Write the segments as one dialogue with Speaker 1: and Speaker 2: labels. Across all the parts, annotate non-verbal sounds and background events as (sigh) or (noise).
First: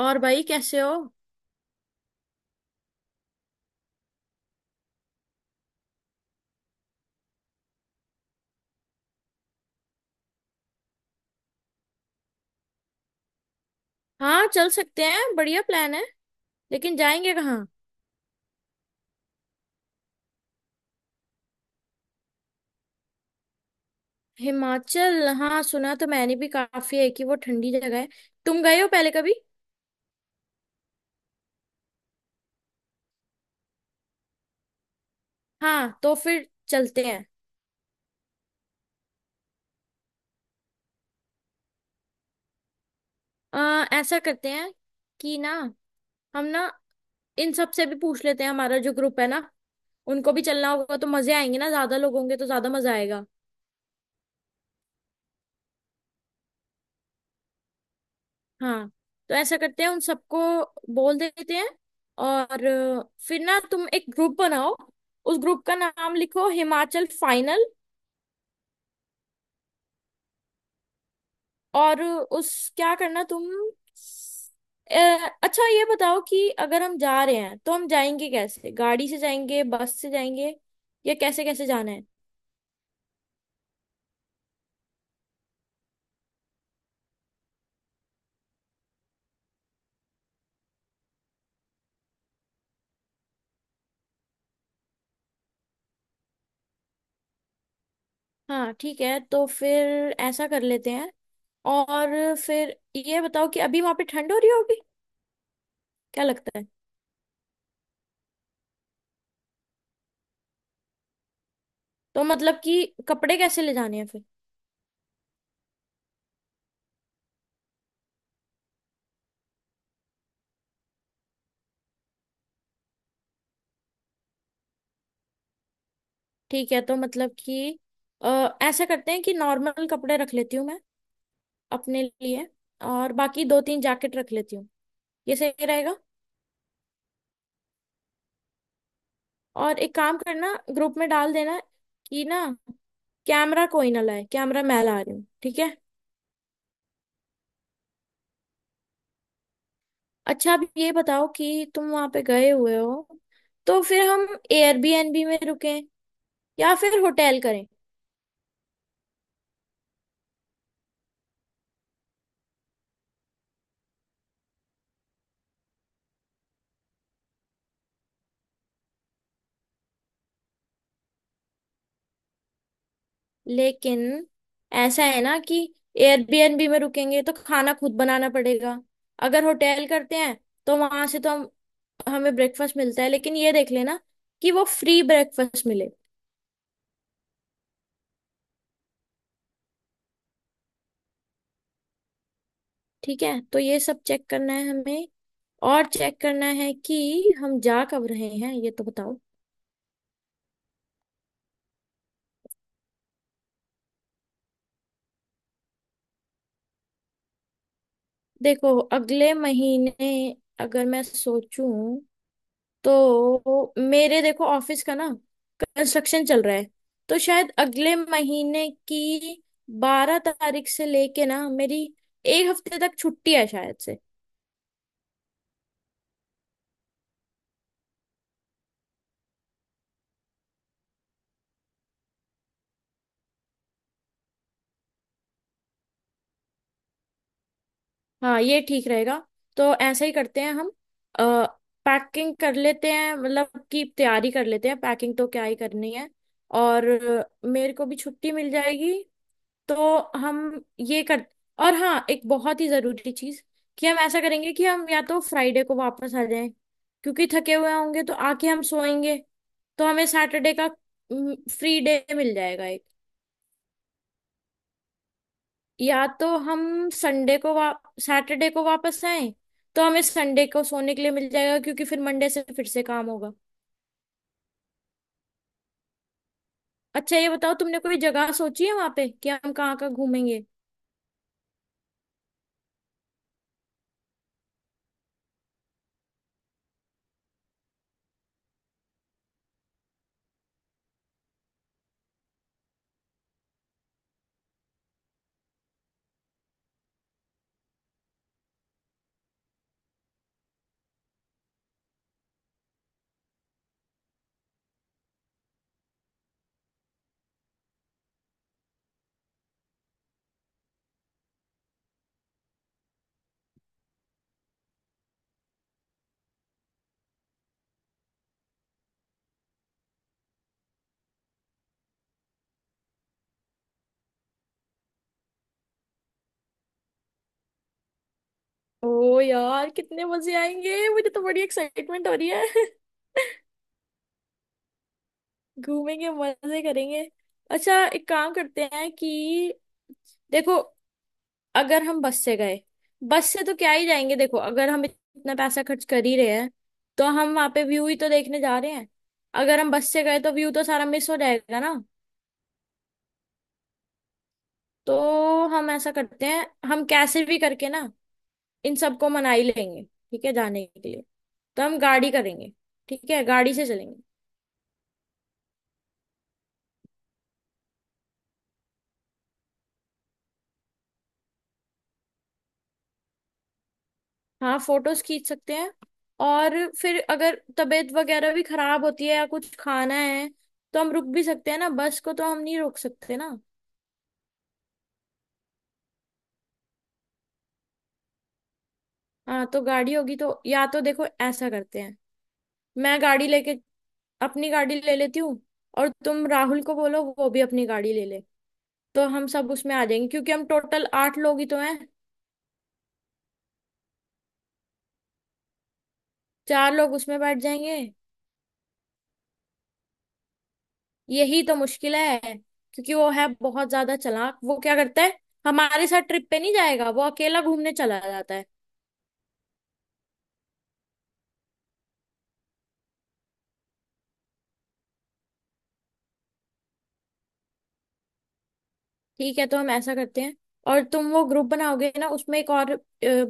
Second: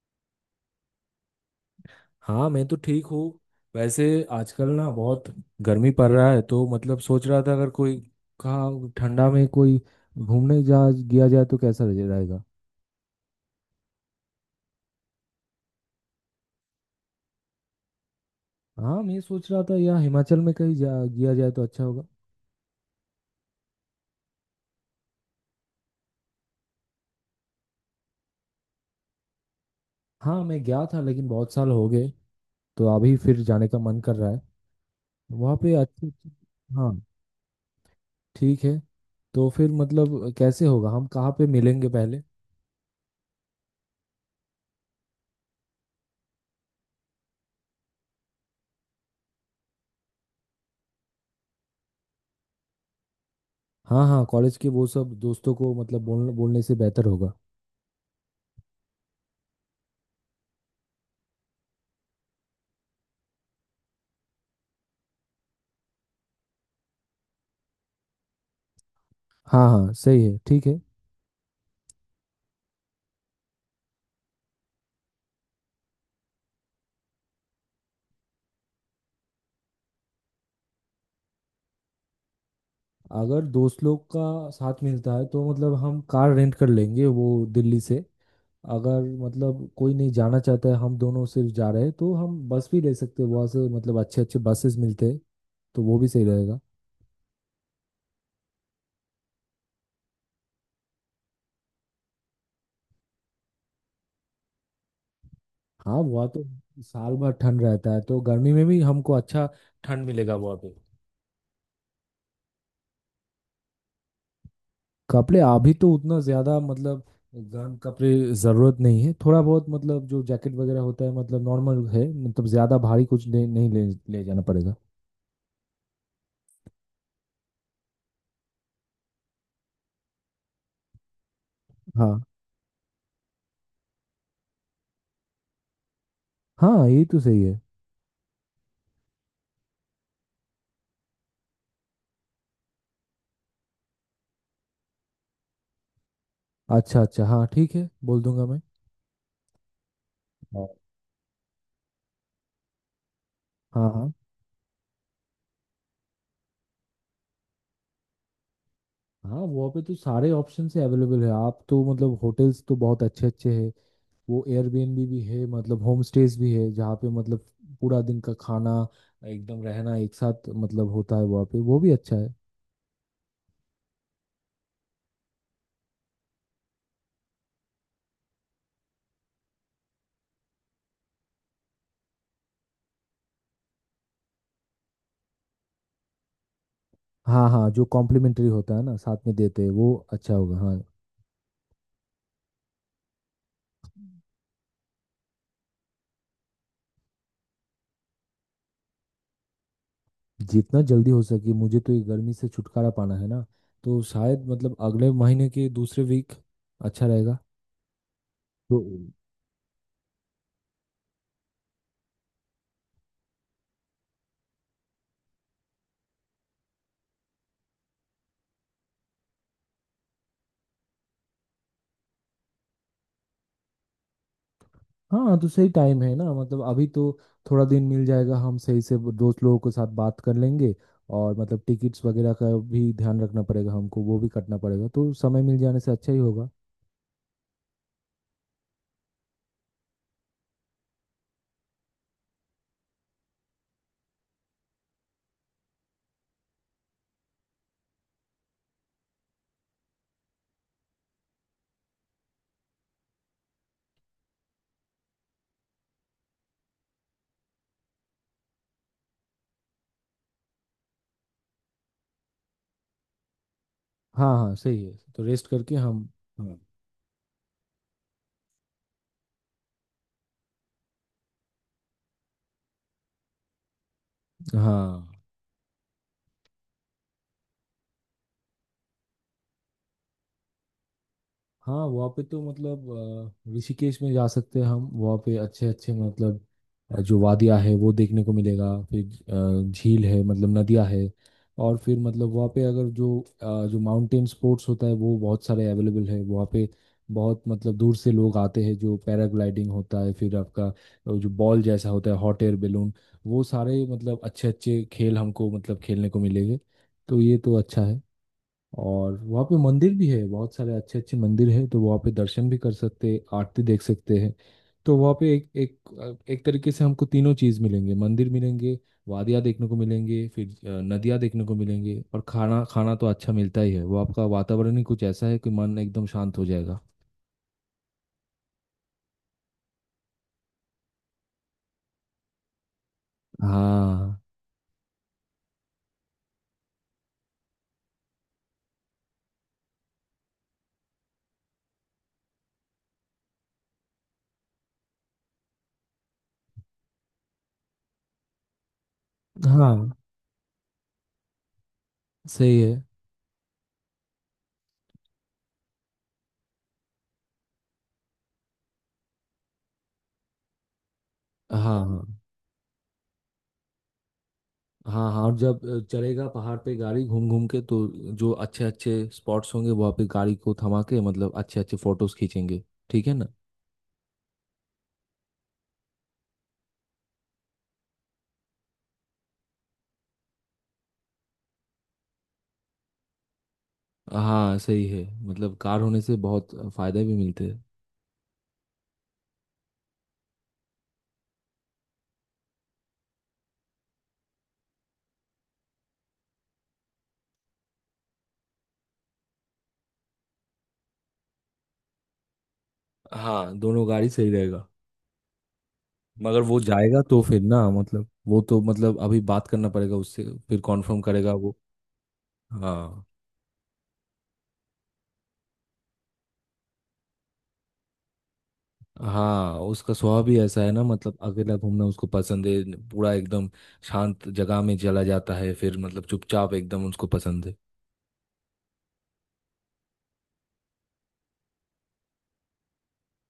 Speaker 1: और भाई कैसे हो?
Speaker 2: हाँ मैं तो ठीक हूँ। वैसे आजकल ना बहुत गर्मी पड़ रहा है, तो मतलब सोच रहा था अगर कोई कहाँ ठंडा में कोई घूमने जा गया जाए तो कैसा रहेगा।
Speaker 1: हाँ चल सकते हैं, बढ़िया प्लान है। लेकिन जाएंगे कहाँ?
Speaker 2: हाँ, मैं सोच रहा था या हिमाचल में कहीं जा गया जाए तो अच्छा होगा।
Speaker 1: हिमाचल, हाँ सुना तो मैंने भी काफी है कि वो ठंडी जगह है। तुम गए हो पहले कभी?
Speaker 2: हाँ, मैं गया था लेकिन बहुत साल हो गए, तो अभी फिर जाने का मन कर रहा है। वहाँ पे
Speaker 1: हाँ
Speaker 2: अच्छे
Speaker 1: तो
Speaker 2: अच्छे।
Speaker 1: फिर
Speaker 2: हाँ
Speaker 1: चलते हैं।
Speaker 2: ठीक है, तो फिर मतलब कैसे होगा, हम कहाँ पे मिलेंगे पहले।
Speaker 1: ऐसा करते हैं कि ना हम ना इन सब से भी पूछ लेते हैं, हमारा जो ग्रुप है ना। उनको भी चलना होगा तो मजे आएंगे ना, ज्यादा लोग होंगे तो ज्यादा मजा आएगा।
Speaker 2: हाँ हाँ, कॉलेज के वो सब दोस्तों को मतलब बोल बोलने से बेहतर होगा।
Speaker 1: हाँ तो ऐसा करते हैं, उन सबको बोल देते हैं। और फिर ना तुम एक ग्रुप बनाओ, उस ग्रुप का नाम लिखो हिमाचल फाइनल।
Speaker 2: हाँ हाँ सही है, ठीक है।
Speaker 1: और उस क्या करना तुम, अच्छा ये बताओ कि अगर हम जा रहे हैं तो हम जाएंगे कैसे, गाड़ी से जाएंगे बस से जाएंगे या कैसे कैसे जाना है?
Speaker 2: अगर दोस्त लोग का साथ मिलता है तो मतलब हम कार रेंट कर लेंगे वो दिल्ली से। अगर मतलब कोई नहीं जाना चाहता है, हम दोनों सिर्फ जा रहे हैं तो हम बस भी ले सकते हैं वहाँ से, मतलब अच्छे अच्छे बसेस मिलते हैं। तो वो भी सही रहेगा।
Speaker 1: हाँ ठीक है, तो फिर ऐसा कर लेते हैं। और फिर ये बताओ कि अभी वहां पे ठंड हो रही होगी,
Speaker 2: हाँ,
Speaker 1: क्या
Speaker 2: वहाँ तो
Speaker 1: लगता है?
Speaker 2: साल भर ठंड रहता है, तो गर्मी में भी हमको अच्छा ठंड मिलेगा वहाँ पे।
Speaker 1: तो मतलब कि कपड़े कैसे ले जाने हैं फिर?
Speaker 2: कपड़े अभी तो उतना ज़्यादा मतलब गर्म कपड़े ज़रूरत नहीं है। थोड़ा बहुत मतलब जो जैकेट वगैरह होता है मतलब नॉर्मल है, मतलब ज़्यादा भारी कुछ नहीं ले जाना पड़ेगा।
Speaker 1: ठीक है, तो मतलब कि अ, ऐसा करते हैं कि नॉर्मल कपड़े रख लेती हूँ मैं अपने
Speaker 2: हाँ
Speaker 1: लिए। और बाकी दो तीन जैकेट रख लेती हूँ, ये सही रहेगा।
Speaker 2: हाँ ये तो सही है।
Speaker 1: और एक काम करना, ग्रुप में डाल देना कि ना कैमरा कोई ना लाए, कैमरा मैं ला रही हूँ, ठीक है।
Speaker 2: अच्छा अच्छा हाँ ठीक है, बोल दूंगा मैं।
Speaker 1: अच्छा
Speaker 2: हाँ
Speaker 1: अब ये बताओ कि तुम वहां पे गए हुए हो, तो
Speaker 2: हाँ।
Speaker 1: फिर
Speaker 2: हाँ
Speaker 1: हम एयरबीएनबी में रुकें या फिर होटल करें?
Speaker 2: हाँ वहाँ पे तो सारे ऑप्शन से अवेलेबल है आप, तो मतलब होटल्स तो बहुत अच्छे अच्छे हैं। वो एयरबीएनबी भी है, मतलब होम स्टेज भी है जहाँ पे मतलब पूरा दिन का खाना, एकदम रहना एक साथ मतलब होता है वहाँ पे, वो भी अच्छा है।
Speaker 1: लेकिन ऐसा है ना कि एयरबीएनबी में रुकेंगे तो खाना खुद बनाना पड़ेगा। अगर होटल करते हैं तो वहां से तो हम हमें ब्रेकफास्ट मिलता है, लेकिन ये देख लेना कि वो फ्री ब्रेकफास्ट मिले।
Speaker 2: हाँ हाँ, जो कॉम्प्लीमेंट्री होता है ना साथ में देते हैं वो अच्छा होगा, हाँ।
Speaker 1: ठीक है, तो ये सब चेक करना है हमें। और चेक करना है कि हम जा कब रहे हैं, ये तो बताओ।
Speaker 2: जितना जल्दी हो सके, मुझे तो ये गर्मी से छुटकारा पाना है ना। तो शायद मतलब अगले महीने के दूसरे वीक अच्छा रहेगा। तो
Speaker 1: देखो अगले महीने, अगर मैं सोचूं तो मेरे, देखो ऑफिस का ना कंस्ट्रक्शन चल रहा है, तो शायद अगले महीने की 12 तारीख से लेके ना मेरी एक हफ्ते तक छुट्टी है शायद से।
Speaker 2: हाँ, तो सही टाइम है ना, मतलब अभी तो थोड़ा दिन मिल जाएगा, हम सही से वो दोस्त लोगों के साथ बात कर लेंगे। और मतलब टिकट्स वगैरह का भी ध्यान रखना पड़ेगा हमको, वो भी कटना पड़ेगा, तो समय मिल जाने से अच्छा ही होगा।
Speaker 1: हाँ ये ठीक रहेगा, तो ऐसा ही करते हैं हम। आ, पैकिंग कर लेते हैं, मतलब की तैयारी कर लेते हैं, पैकिंग तो क्या ही करनी है। और मेरे को भी छुट्टी मिल जाएगी तो हम ये कर। और हाँ एक बहुत ही जरूरी चीज कि हम ऐसा करेंगे कि हम या तो फ्राइडे को वापस आ जाएं, क्योंकि थके हुए होंगे तो आके हम सोएंगे, तो हमें सैटरडे का फ्री डे मिल जाएगा एक।
Speaker 2: हाँ हाँ सही है, तो रेस्ट करके
Speaker 1: या
Speaker 2: हम।
Speaker 1: तो
Speaker 2: हाँ।
Speaker 1: हम संडे को वा सैटरडे को वापस आए, तो हमें संडे को सोने के लिए मिल जाएगा क्योंकि फिर मंडे से फिर से काम होगा।
Speaker 2: हाँ
Speaker 1: अच्छा ये बताओ तुमने कोई जगह सोची है वहां पे कि हम कहाँ कहाँ घूमेंगे?
Speaker 2: हाँ वहाँ पे तो मतलब ऋषिकेश में जा सकते हैं हम। वहाँ पे अच्छे अच्छे मतलब जो वादियाँ है वो देखने को मिलेगा। फिर झील है, मतलब नदियाँ है। और फिर मतलब वहाँ पे अगर जो जो माउंटेन स्पोर्ट्स होता है वो बहुत सारे अवेलेबल है वहाँ पे। बहुत मतलब दूर से लोग आते हैं। जो पैराग्लाइडिंग होता है, फिर आपका जो बॉल जैसा होता है हॉट एयर बैलून, वो सारे मतलब अच्छे अच्छे खेल हमको मतलब खेलने को मिलेंगे। तो ये तो अच्छा है। और वहाँ पे मंदिर भी है, बहुत सारे अच्छे अच्छे मंदिर है, तो वहाँ पे दर्शन भी कर सकते हैं, आरती देख सकते हैं। तो वहाँ पे एक एक एक तरीके से हमको तीनों चीज़ मिलेंगे, मंदिर मिलेंगे, वादियाँ देखने को मिलेंगे, फिर नदियाँ देखने को मिलेंगे। और खाना खाना तो अच्छा मिलता ही है, वो आपका वातावरण ही कुछ ऐसा है कि मन एकदम शांत हो जाएगा।
Speaker 1: ओ यार, कितने मजे आएंगे, मुझे तो बड़ी एक्साइटमेंट हो रही है। (laughs)
Speaker 2: हाँ
Speaker 1: घूमेंगे मजे करेंगे। अच्छा एक काम करते हैं कि देखो अगर हम बस से गए, बस से तो क्या ही जाएंगे, देखो अगर हम इतना पैसा खर्च कर ही रहे हैं तो हम वहां पे व्यू ही तो देखने जा रहे हैं। अगर हम बस
Speaker 2: हाँ
Speaker 1: से गए तो व्यू तो सारा मिस हो जाएगा ना।
Speaker 2: सही है।
Speaker 1: तो हम ऐसा करते हैं, हम कैसे भी करके ना इन सबको मना ही लेंगे ठीक है जाने के लिए, तो हम गाड़ी
Speaker 2: हाँ
Speaker 1: करेंगे, ठीक है गाड़ी से चलेंगे।
Speaker 2: हाँ। हाँ और जब चलेगा पहाड़ पे गाड़ी घूम घूम के, तो जो अच्छे अच्छे स्पॉट्स होंगे वहाँ पे गाड़ी को थमा के मतलब अच्छे अच्छे फोटोज खींचेंगे, ठीक है ना।
Speaker 1: हाँ फोटोज खींच सकते हैं। और फिर अगर तबीयत वगैरह भी खराब होती है या कुछ खाना है, तो हम रुक भी सकते हैं ना, बस को तो हम नहीं रोक सकते ना।
Speaker 2: हाँ सही है, मतलब कार होने से बहुत फायदे भी मिलते हैं।
Speaker 1: हाँ तो गाड़ी होगी तो या तो देखो ऐसा करते हैं, मैं गाड़ी लेके अपनी गाड़ी ले लेती हूँ, और तुम राहुल को बोलो वो भी अपनी गाड़ी ले ले, तो हम सब उसमें आ जाएंगे क्योंकि हम टोटल आठ लोग ही तो हैं।
Speaker 2: हाँ दोनों गाड़ी सही रहेगा, मगर वो
Speaker 1: चार लोग
Speaker 2: जाएगा
Speaker 1: उसमें
Speaker 2: तो
Speaker 1: बैठ
Speaker 2: फिर ना
Speaker 1: जाएंगे,
Speaker 2: मतलब, वो तो मतलब अभी बात करना पड़ेगा उससे, फिर कॉन्फर्म करेगा
Speaker 1: यही तो
Speaker 2: वो।
Speaker 1: मुश्किल है, क्योंकि
Speaker 2: हाँ
Speaker 1: वो है बहुत ज्यादा चालाक। वो क्या करता है, हमारे साथ ट्रिप पे नहीं जाएगा, वो अकेला घूमने चला जाता है।
Speaker 2: हाँ, उसका स्वभाव भी ऐसा है ना, मतलब अकेला घूमना उसको पसंद है। पूरा एकदम शांत जगह में चला जाता है, फिर मतलब चुपचाप एकदम उसको पसंद है।
Speaker 1: ठीक है तो हम ऐसा करते हैं। और तुम वो ग्रुप बनाओगे ना, उसमें एक और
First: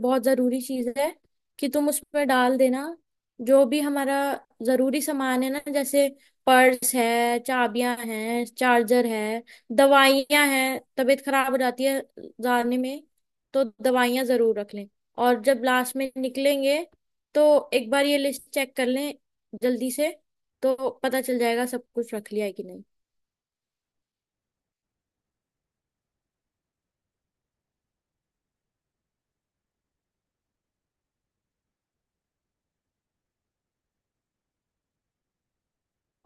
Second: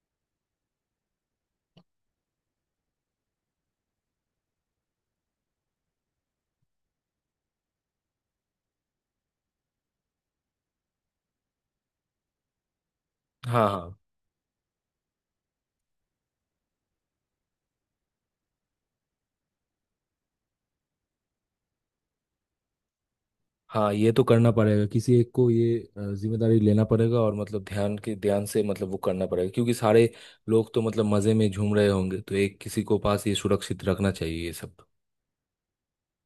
Speaker 1: बहुत ज़रूरी चीज़ है कि तुम उसमें डाल देना जो भी हमारा ज़रूरी सामान है ना, जैसे पर्स है, चाबियां हैं, चार्जर है, दवाइयां हैं, तबीयत खराब हो जाती है जाने में, तो
Speaker 2: हाँ हाँ।
Speaker 1: दवाइयां ज़रूर रख लें। और जब लास्ट में निकलेंगे तो एक बार ये लिस्ट चेक कर लें जल्दी से, तो पता चल जाएगा सब कुछ रख लिया है कि नहीं।
Speaker 2: हाँ ये तो करना पड़ेगा, किसी एक को ये जिम्मेदारी लेना पड़ेगा और मतलब ध्यान के ध्यान से मतलब वो करना पड़ेगा, क्योंकि सारे लोग तो मतलब मजे में झूम रहे होंगे, तो एक किसी को पास ये सुरक्षित रखना चाहिए ये सब।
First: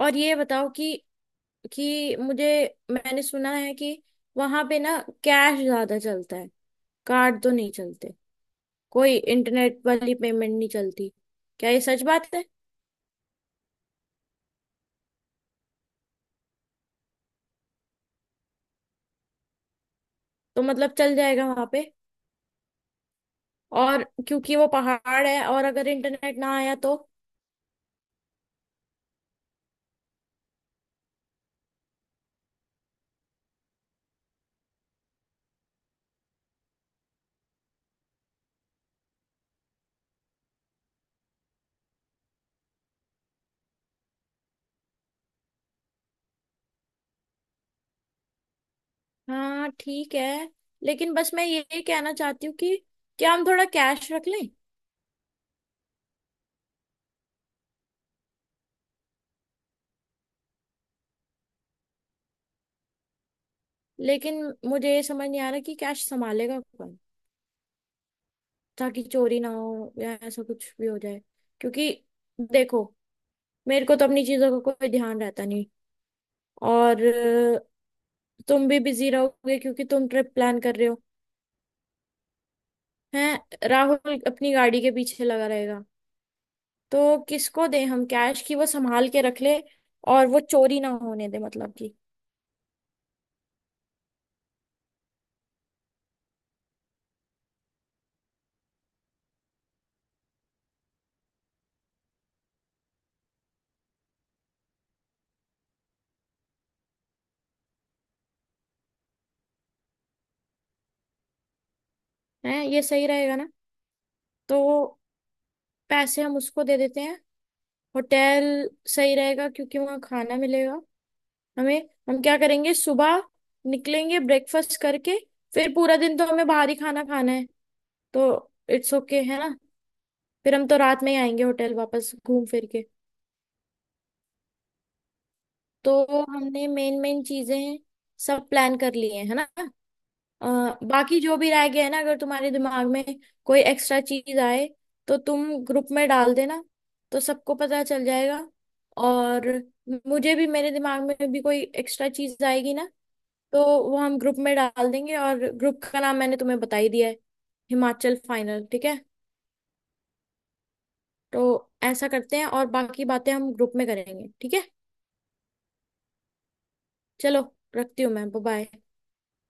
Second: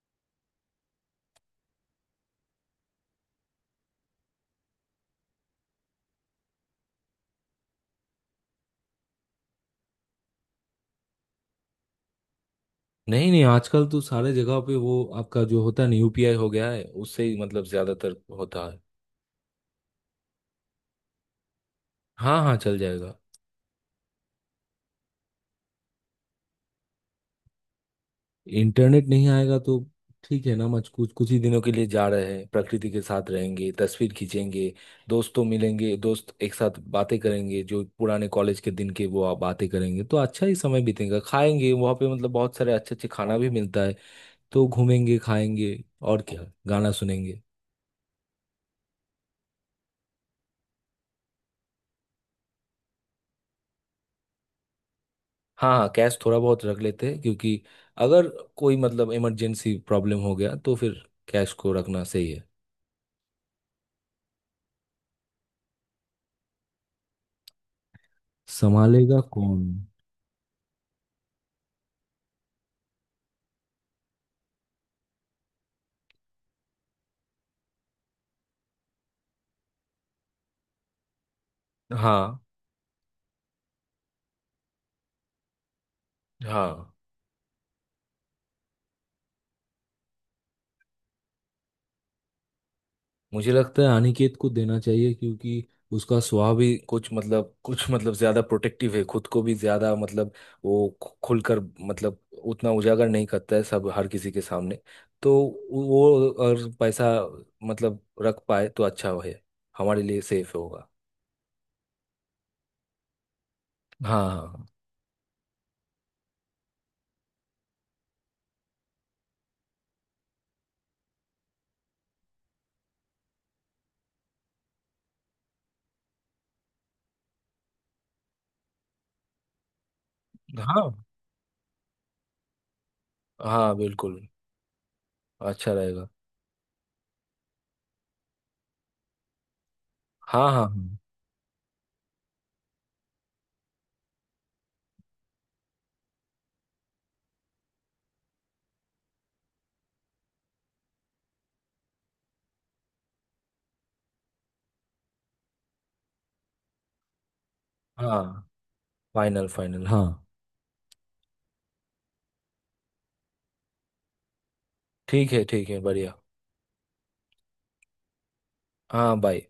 Speaker 1: और ये बताओ कि मुझे, मैंने सुना है कि वहां पे ना कैश ज्यादा चलता है, कार्ड तो नहीं चलते, कोई इंटरनेट वाली पेमेंट नहीं चलती, क्या ये सच बात है?
Speaker 2: नहीं नहीं, आजकल तो सारे जगह पे वो आपका जो होता है ना यूपीआई हो गया है, उससे ही मतलब ज्यादातर होता है।
Speaker 1: तो मतलब चल जाएगा वहां पे?
Speaker 2: हाँ हाँ चल जाएगा।
Speaker 1: और क्योंकि वो पहाड़ है, और अगर इंटरनेट ना आया तो?
Speaker 2: इंटरनेट नहीं आएगा तो ठीक है ना। मच कुछ कुछ ही दिनों के लिए जा रहे हैं, प्रकृति के साथ रहेंगे, तस्वीर खींचेंगे, दोस्तों मिलेंगे, दोस्त एक साथ बातें करेंगे, जो पुराने कॉलेज के दिन के वो आप बातें करेंगे तो अच्छा ही समय बीतेगा, खाएंगे वहाँ पे मतलब बहुत सारे अच्छे अच्छे खाना भी मिलता है। तो घूमेंगे, खाएंगे, और क्या गाना सुनेंगे।
Speaker 1: हाँ ठीक है, लेकिन बस मैं ये कहना चाहती हूँ कि क्या हम थोड़ा कैश रख लें?
Speaker 2: हाँ हाँ, कैश थोड़ा बहुत रख लेते हैं, क्योंकि अगर कोई मतलब इमरजेंसी प्रॉब्लम हो गया तो फिर कैश को रखना सही है।
Speaker 1: लेकिन मुझे ये समझ नहीं आ रहा कि कैश संभालेगा कौन, ताकि
Speaker 2: संभालेगा
Speaker 1: चोरी ना
Speaker 2: कौन।
Speaker 1: हो या ऐसा कुछ भी हो जाए, क्योंकि देखो मेरे को तो अपनी चीजों का कोई ध्यान रहता नहीं। और तुम भी बिजी रहोगे क्योंकि तुम ट्रिप प्लान कर रहे हो,
Speaker 2: हाँ
Speaker 1: हैं, राहुल अपनी गाड़ी के पीछे लगा रहेगा,
Speaker 2: हाँ,
Speaker 1: तो किसको दें हम कैश की वो संभाल के रख ले और वो चोरी ना होने दे, मतलब कि
Speaker 2: मुझे लगता है अनिकेत को देना चाहिए, क्योंकि उसका स्वभाव भी कुछ मतलब ज्यादा प्रोटेक्टिव है, खुद को भी ज्यादा मतलब वो खुलकर मतलब उतना उजागर नहीं करता है सब हर किसी के सामने। तो वो और पैसा मतलब रख पाए तो अच्छा है, हमारे लिए सेफ होगा।
Speaker 1: है, ये सही रहेगा ना? तो
Speaker 2: हाँ
Speaker 1: पैसे हम उसको दे देते हैं। होटल सही रहेगा क्योंकि वहाँ खाना मिलेगा हमें, हम क्या करेंगे, सुबह निकलेंगे ब्रेकफास्ट करके, फिर पूरा दिन तो हमें बाहर ही खाना खाना है, तो इट्स ओके, है ना? फिर
Speaker 2: हाँ।
Speaker 1: हम तो
Speaker 2: हाँ
Speaker 1: रात में ही आएंगे होटल वापस घूम फिर के।
Speaker 2: हाँ बिल्कुल, अच्छा रहेगा।
Speaker 1: तो हमने मेन मेन चीजें सब प्लान कर लिए हैं, है ना?
Speaker 2: हाँ हाँ।
Speaker 1: बाकी जो भी रह गया है ना, अगर तुम्हारे दिमाग में कोई एक्स्ट्रा चीज आए तो तुम ग्रुप में डाल देना, तो सबको पता चल जाएगा। और मुझे भी, मेरे दिमाग में भी कोई एक्स्ट्रा चीज आएगी ना, तो वो हम ग्रुप में डाल देंगे। और ग्रुप का नाम मैंने तुम्हें बता ही दिया है, हिमाचल
Speaker 2: हाँ
Speaker 1: फाइनल, ठीक है।
Speaker 2: फाइनल फाइनल हाँ।
Speaker 1: तो ऐसा करते हैं और बाकी बातें हम ग्रुप में करेंगे, ठीक है।
Speaker 2: ठीक है बढ़िया।
Speaker 1: चलो रखती हूँ मैं, बाय।
Speaker 2: हाँ बाय।